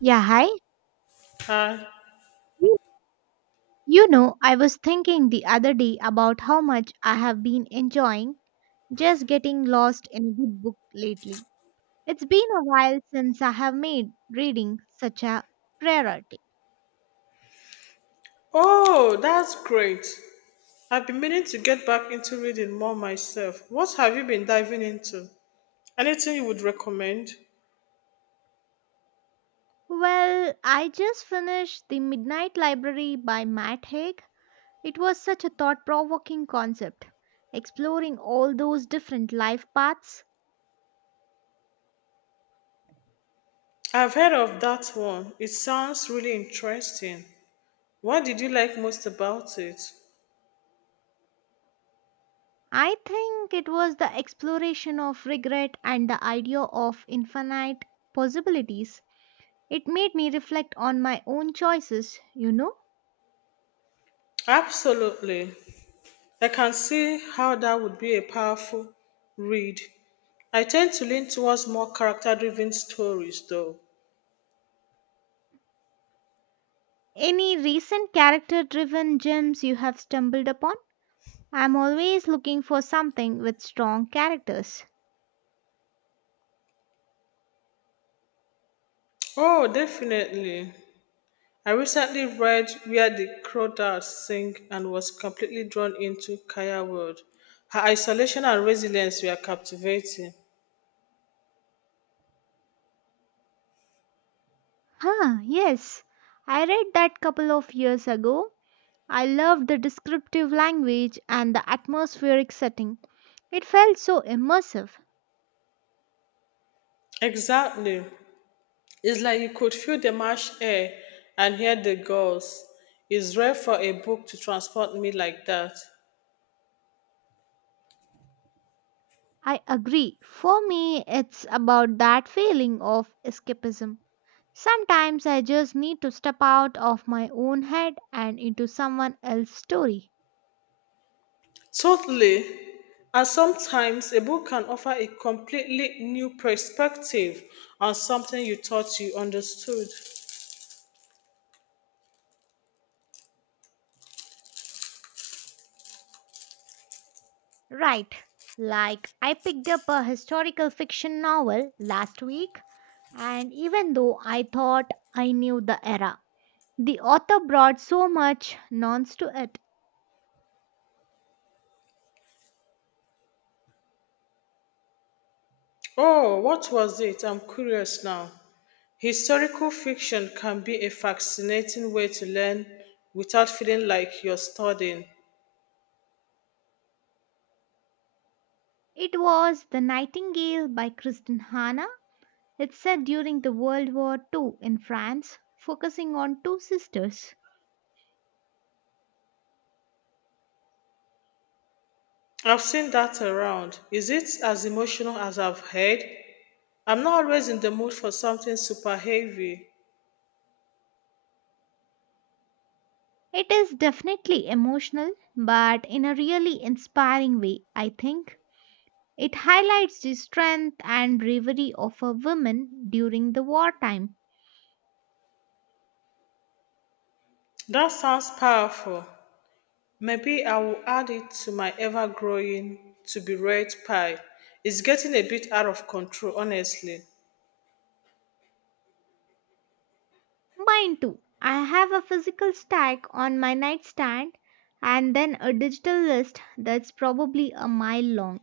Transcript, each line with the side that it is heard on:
right: Yeah, hi.
left: Hi.
right: You know, I was thinking the other day about how much I have been enjoying just getting lost in a good book lately. It's been a while since I have made reading such a priority.
left: Oh, that's great. I've been meaning to get back into reading more myself. What have you been diving into? Anything you would recommend?
right: Well, I just finished The Midnight Library by Matt Haig. It was such a thought provoking concept, exploring all those different life paths.
left: I've heard of that one. It sounds really interesting. What did you like most about it?
right: I think it was the exploration of regret and the idea of infinite possibilities. It made me reflect on my own choices.
left: Absolutely. I can see how that would be a powerful read. I tend to lean towards more character driven stories, though.
right: Any recent character driven gems you have stumbled upon? I'm always looking for something with strong characters.
left: Oh, definitely. I recently read Where the Crawdads Sing and was completely drawn into Kaya's world. Her isolation and resilience were captivating.
right: Huh, yes. I read that couple of years ago. I loved the descriptive language and the atmospheric setting. It felt so immersive.
left: Exactly. It's like you could feel the marsh air and hear the gulls. It's rare for a book to transport me like that.
right: I agree. For me, it's about that feeling of escapism. Sometimes I just need to step out of my own head and into someone else's story.
left: Totally. And sometimes a book can offer a completely new perspective on something you thought you understood.
right: Right. Like I picked up a historical fiction novel last week, and even though I thought I knew the era, the author brought so much nonce to it.
left: Oh, what was it? I'm curious now. Historical fiction can be a fascinating way to learn without feeling like you're studying.
right: It was The Nightingale by Kristen Hanna. It's set during the World War II in France, focusing on two sisters.
left: I've seen that around. Is it as emotional as I've heard? I'm not always in the mood for something super heavy.
right: It is definitely emotional, but in a really inspiring way, I think. It highlights the strength and bravery of a woman during the wartime.
left: That sounds powerful. Maybe I will add it to my ever growing to be read pile. It's getting a bit out of control, honestly.
right: Mine too. I have a physical stack on my nightstand and then a digital list that's probably a mile long.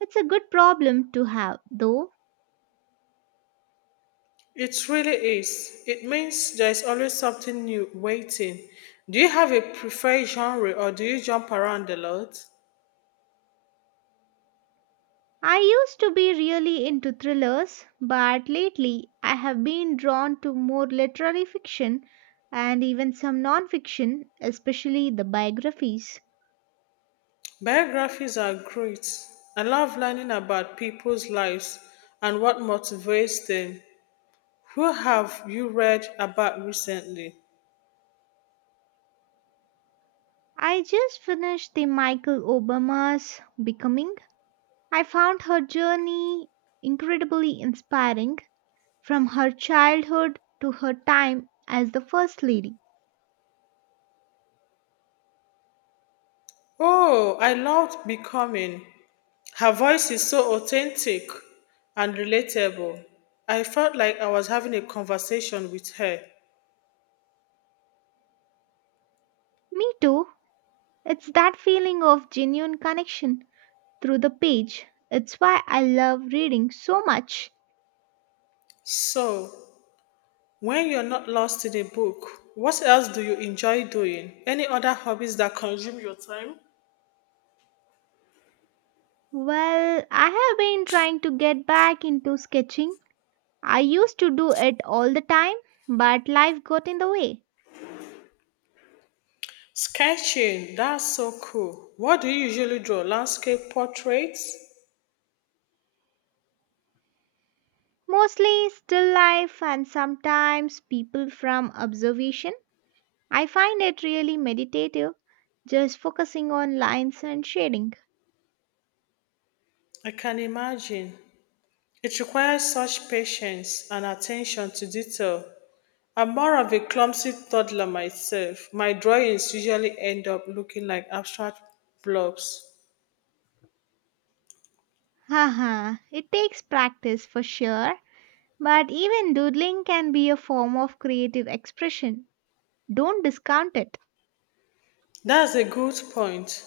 right: It's a good problem to have, though.
left: It really is. It means there's always something new waiting. Do you have a preferred genre or do you jump around a lot?
right: I used to be really into thrillers, but lately I have been drawn to more literary fiction and even some non fiction, especially the biographies.
left: Biographies are great. I love learning about people's lives and what motivates them. Who have you read about recently?
right: I just finished the Michael Obama's Becoming. I found her journey incredibly inspiring from her childhood to her time as the First Lady.
left: Oh, I loved Becoming. Her voice is so authentic and relatable. I felt like I was having a conversation with her.
right: Me too. It's that feeling of genuine connection through the page. It's why I love reading so much.
left: So, when you're not lost in a book, what else do you enjoy doing? Any other hobbies that consume your time?
right: Well, I have been trying to get back into sketching. I used to do it all the time, but life got in the way.
left: Sketching, that's so cool. What do you usually draw? Landscape portraits?
right: Mostly still life and sometimes people from observation. I find it really meditative, just focusing on lines and shading.
left: I can imagine. It requires such patience and attention to detail. I'm more of a clumsy toddler myself. My drawings usually end up looking like abstract blobs.
right: Haha, it takes practice for sure, but even doodling can be a form of creative expression. Don't discount it.
left: That's a good point.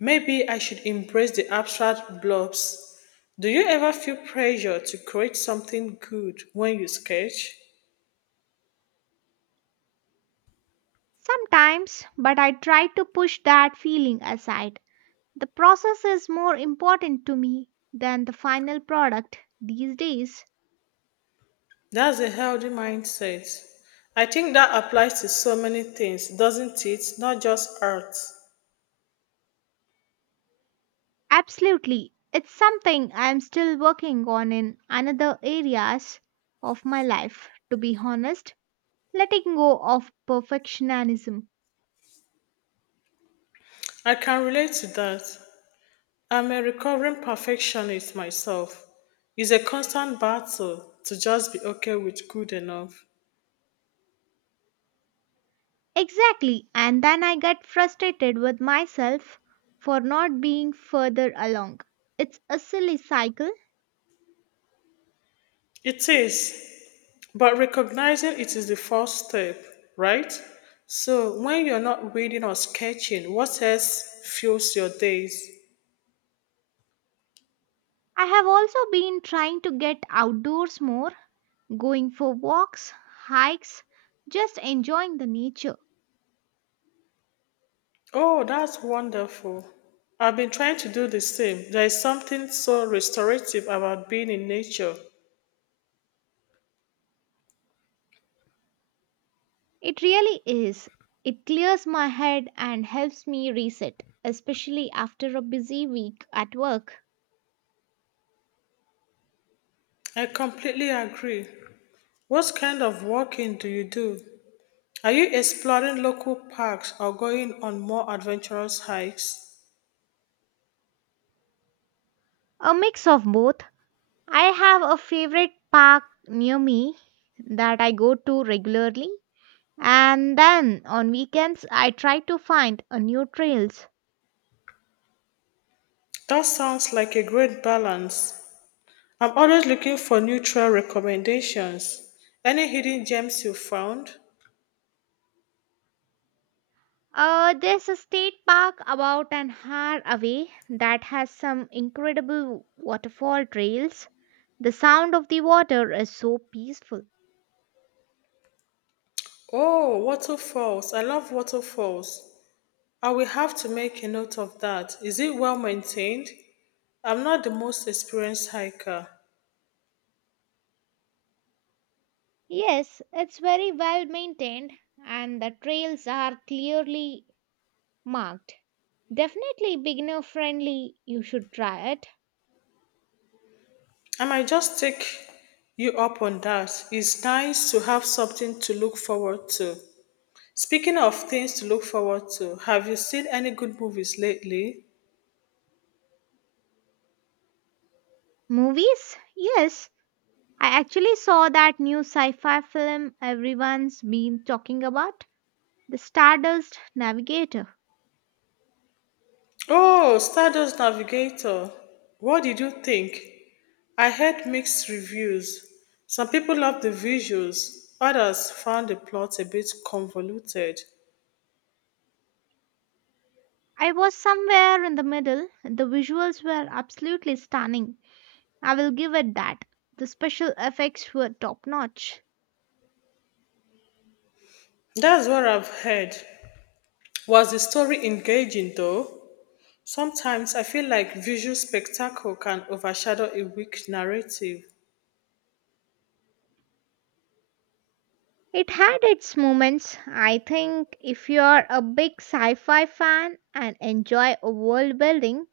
left: Maybe I should embrace the abstract blobs. Do you ever feel pressure to create something good when you sketch?
right: Sometimes, but I try to push that feeling aside. The process is more important to me than the final product these days.
left: That's a healthy mindset. I think that applies to so many things, doesn't it? Not just art.
right: Absolutely. It's something I am still working on in another areas of my life, to be honest, letting go of perfectionism.
left: I can relate to that. I'm a recovering perfectionist myself. It's a constant battle to just be okay with good enough.
right: Exactly, and then I get frustrated with myself for not being further along. It's a silly cycle.
left: It is, but recognizing it is the first step, right? So when you're not reading or sketching, what else fuels your days?
right: I have also been trying to get outdoors more, going for walks, hikes, just enjoying the nature.
left: Oh, that's wonderful. I've been trying to do the same. There is something so restorative about being in nature.
right: It really is. It clears my head and helps me reset, especially after a busy week at work.
left: I completely agree. What kind of walking do you do? Are you exploring local parks or going on more adventurous hikes?
right: A mix of both. I have a favorite park near me that I go to regularly, and then on weekends I try to find a new trails.
left: That sounds like a great balance. I'm always looking for neutral recommendations. Any hidden gems you found?
right: There's a state park about an hour away that has some incredible waterfall trails. The sound of the water is so peaceful.
left: Oh, waterfalls. I love waterfalls. I will have to make a note of that. Is it well maintained? I'm not the most experienced hiker.
right: Yes, it's very well maintained and the trails are clearly marked. Definitely beginner friendly. You should try it.
left: I might just take you up on that. It's nice to have something to look forward to. Speaking of things to look forward to, have you seen any good movies lately?
right: Movies? Yes. I actually saw that new sci fi film everyone's been talking about, The Stardust Navigator.
left: Oh, Stardust Navigator. What did you think? I heard mixed reviews. Some people loved the visuals, others found the plot a bit convoluted.
right: I was somewhere in the middle. The visuals were absolutely stunning. I will give it that. The special effects were top notch.
left: That's what I've heard. Was the story engaging though? Sometimes I feel like visual spectacle can overshadow a weak narrative.
right: It had its moments. I think if you are a big sci fi fan and enjoy world building,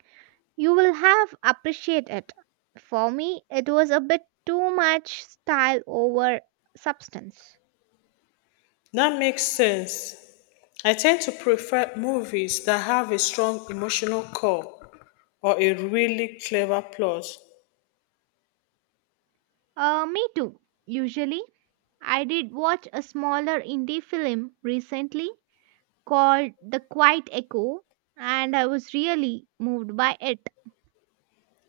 right: you will have appreciated it. For me, it was a bit too much style over substance.
left: That makes sense. I tend to prefer movies that have a strong emotional core or a really clever plot.
right: Me too, usually. I did watch a smaller indie film recently called The Quiet Echo, and I was really moved by it.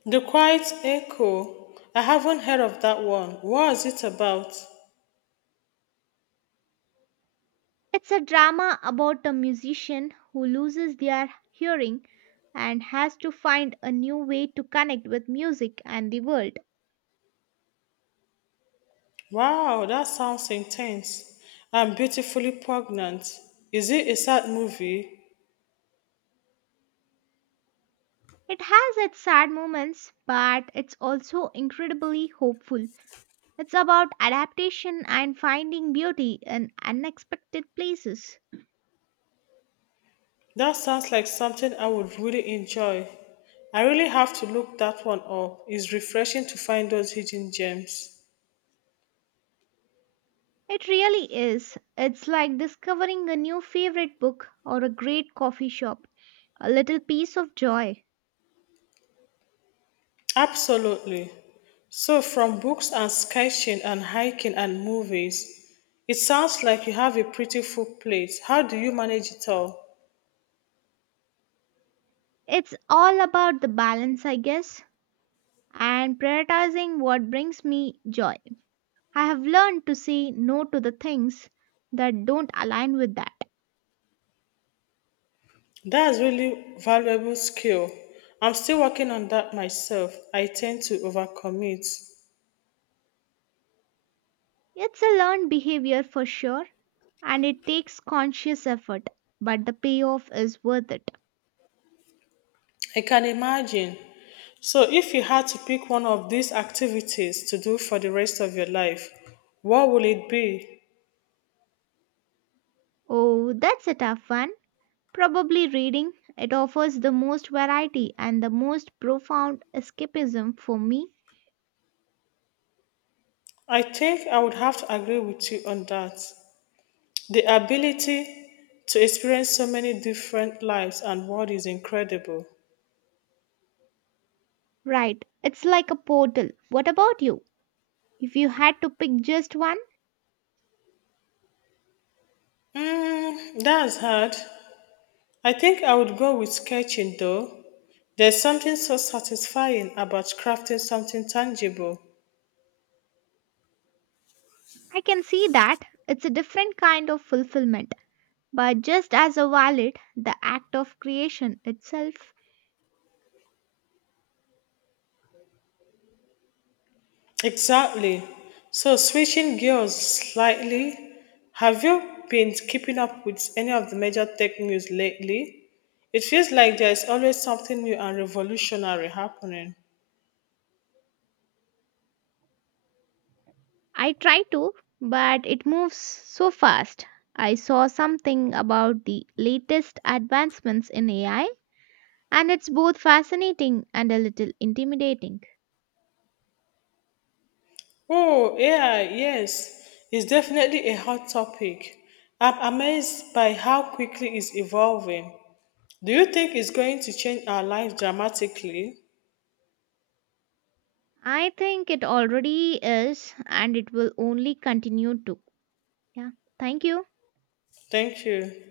left: The Quiet Echo. I haven't heard of that one. What is it about?
right: It's a drama about a musician who loses their hearing and has to find a new way to connect with music and the world.
left: Wow, that sounds intense and beautifully poignant. Is it a sad movie?
right: It has its sad moments, but it's also incredibly hopeful. It's about adaptation and finding beauty in unexpected places.
left: That sounds like something I would really enjoy. I really have to look that one up. It's refreshing to find those hidden gems.
right: It really is. It's like discovering a new favorite book or a great coffee shop, a little piece of joy.
left: Absolutely. So, from books and sketching and hiking and movies, it sounds like you have a pretty full plate. How do you manage it all?
right: It's all about the balance, I guess, and prioritizing what brings me joy. I have learned to say no to the things that don't align with that.
left: That's really valuable skill. I'm still working on that myself. I tend to overcommit.
right: It's a learned behavior for sure, and it takes conscious effort, but the payoff is worth it.
left: I can imagine. So if you had to pick one of these activities to do for the rest of your life, what would it be?
right: Oh, that's a tough one. Probably reading. It offers the most variety and the most profound escapism for me.
left: I think I would have to agree with you on that. The ability to experience so many different lives and world is incredible.
right: Right, it's like a portal. What about you? If you had to pick just one,
left: That's hard. I think I would go with sketching though. There's something so satisfying about crafting something tangible.
right: I can see that. It's a different kind of fulfillment, but just as a valid the act of creation itself.
left: Exactly. So, switching gears slightly, have you been keeping up with any of the major tech news lately? It feels like there's always something new and revolutionary happening.
right: I try to, but it moves so fast. I saw something about the latest advancements in AI, and it's both fascinating and a little intimidating.
left: Oh, yeah, yes. It's definitely a hot topic. I'm amazed by how quickly it's evolving. Do you think it's going to change our lives dramatically?
right: I think it already is, and it will only continue to. Yeah, thank you.
left: Thank you.